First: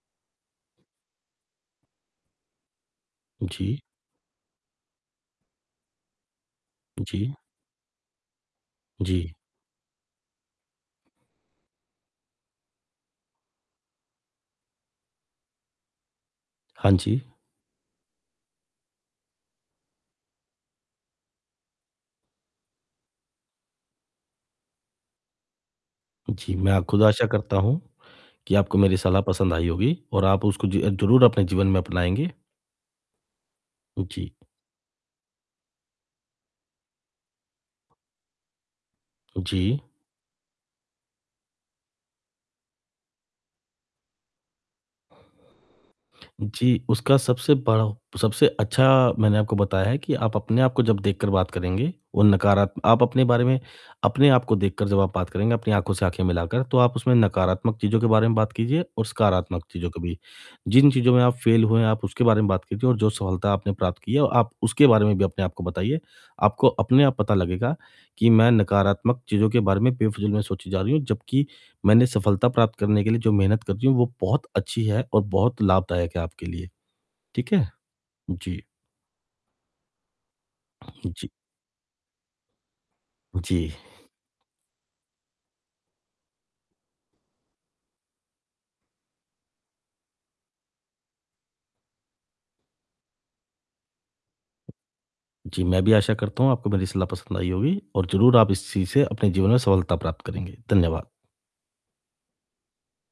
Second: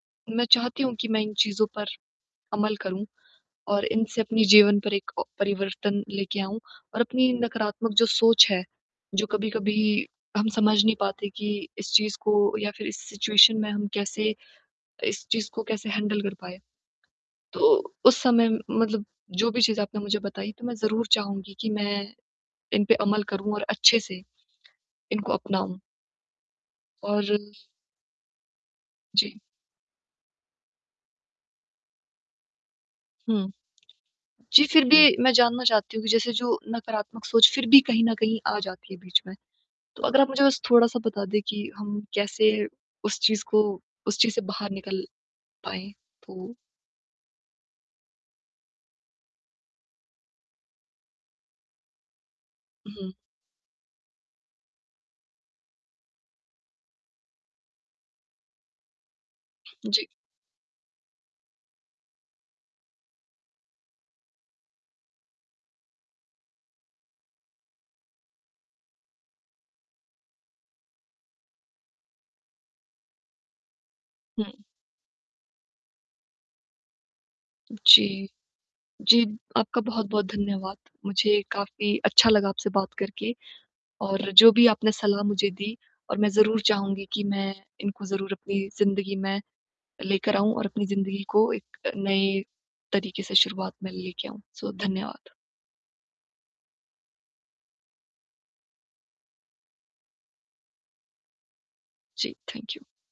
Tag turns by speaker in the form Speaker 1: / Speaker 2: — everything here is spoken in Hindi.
Speaker 1: मैं चाहती हूँ कि मैं इन चीज़ों पर अमल करूँ
Speaker 2: जी।
Speaker 1: और इनसे अपने जीवन पर एक अ, परिवर्तन लेके आऊँ और अपनी
Speaker 2: जी।
Speaker 1: नकारात्मक जो सोच है जो
Speaker 2: जी।
Speaker 1: कभी-कभी हम समझ नहीं पाते कि इस चीज़ को या फिर इस सिचुएशन में हम कैसे इस चीज़ को कैसे हैंडल कर पाए?
Speaker 2: हाँ जी।
Speaker 1: तो उस समय मतलब जो भी चीज़ आपने मुझे बताई तो मैं ज़रूर चाहूँगी कि मैं इन पे अमल करूँ और अच्छे से इनको अपनाऊँ।
Speaker 2: जी मैं अ, खुद आशा
Speaker 1: और
Speaker 2: करता हूँ कि आपको मेरी सलाह
Speaker 1: जी।
Speaker 2: पसंद आई होगी और आप उसको ज ज़रूर अपने जीवन में अपनाएँगे।
Speaker 1: हुँ।
Speaker 2: जी।
Speaker 1: जी, फिर भी मैं जानना चाहती हूँ कि जैसे जो नकारात्मक सोच फिर भी कहीं न कहीं आ जाती है बीच में
Speaker 2: जी।
Speaker 1: तो अगर आप मुझे बस थोड़ा-सा बता दें कि हम कैसे उस चीज़ को उस चीज़ से बाहर निकल पाएँ? तो
Speaker 2: जी, उसका सबसे बड़ा हो सबसे अच्छा मैंने आपको बताया है कि आप अपने आप को जब देखकर बात करेंगे, वो नकारा आप
Speaker 1: हुँ।
Speaker 2: अपने बारे में अपने आपको देखकर जब आप बात करेंगे, अपनी आँखों से आँखें मिलाकर, तो आप उसमें नकारात्मक चीज़ों के बारे में बात कीजिए और सकारात्मक चीज़ों के
Speaker 1: जी।
Speaker 2: भी जिन चीज़ों में आप फेल हुए हैं, आप उसके बारे में बात कीजिए और जो सफलता आपने प्राप्त की है, आप उसके बारे में भी अपने आप को बताइए। आपको अपने आप पता लगेगा कि मैं नकारात्मक चीज़ों के बारे में बेफिजूल में सोची जा रही हूँ। जबकि मैंने सफलता प्राप्त करने के लिए जो मेहनत कर रही हूँ, वो बहुत
Speaker 1: हुँ।
Speaker 2: अच्छी है और बहुत लाभदायक है आपके लिए। ठीक है?
Speaker 1: जी।
Speaker 2: जी।
Speaker 1: जी, आपका बहुत-बहुत धन्यवाद
Speaker 2: जी।
Speaker 1: मुझे काफ़ी अच्छा लगा आपसे बात करके।
Speaker 2: जी।
Speaker 1: और जो भी आपने सलाह मुझे दी और मैं ज़रूर चाहूँगी कि मैं इनको ज़रूर अपनी ज़िंदगी में लेकर आऊँ और अपनी ज़िंदगी को एक नए तरीके से शुरुआत में लेके आऊँ। सो धन्यवाद।
Speaker 2: जी, मैं भी आशा करता हूँ आपको मेरी सलाह पसंद आई होगी और ज़रूर आप इस चीज़ से अपने जीवन में सफलता प्राप्त करेंगे। धन्यवाद।
Speaker 1: जी, थैंक यू।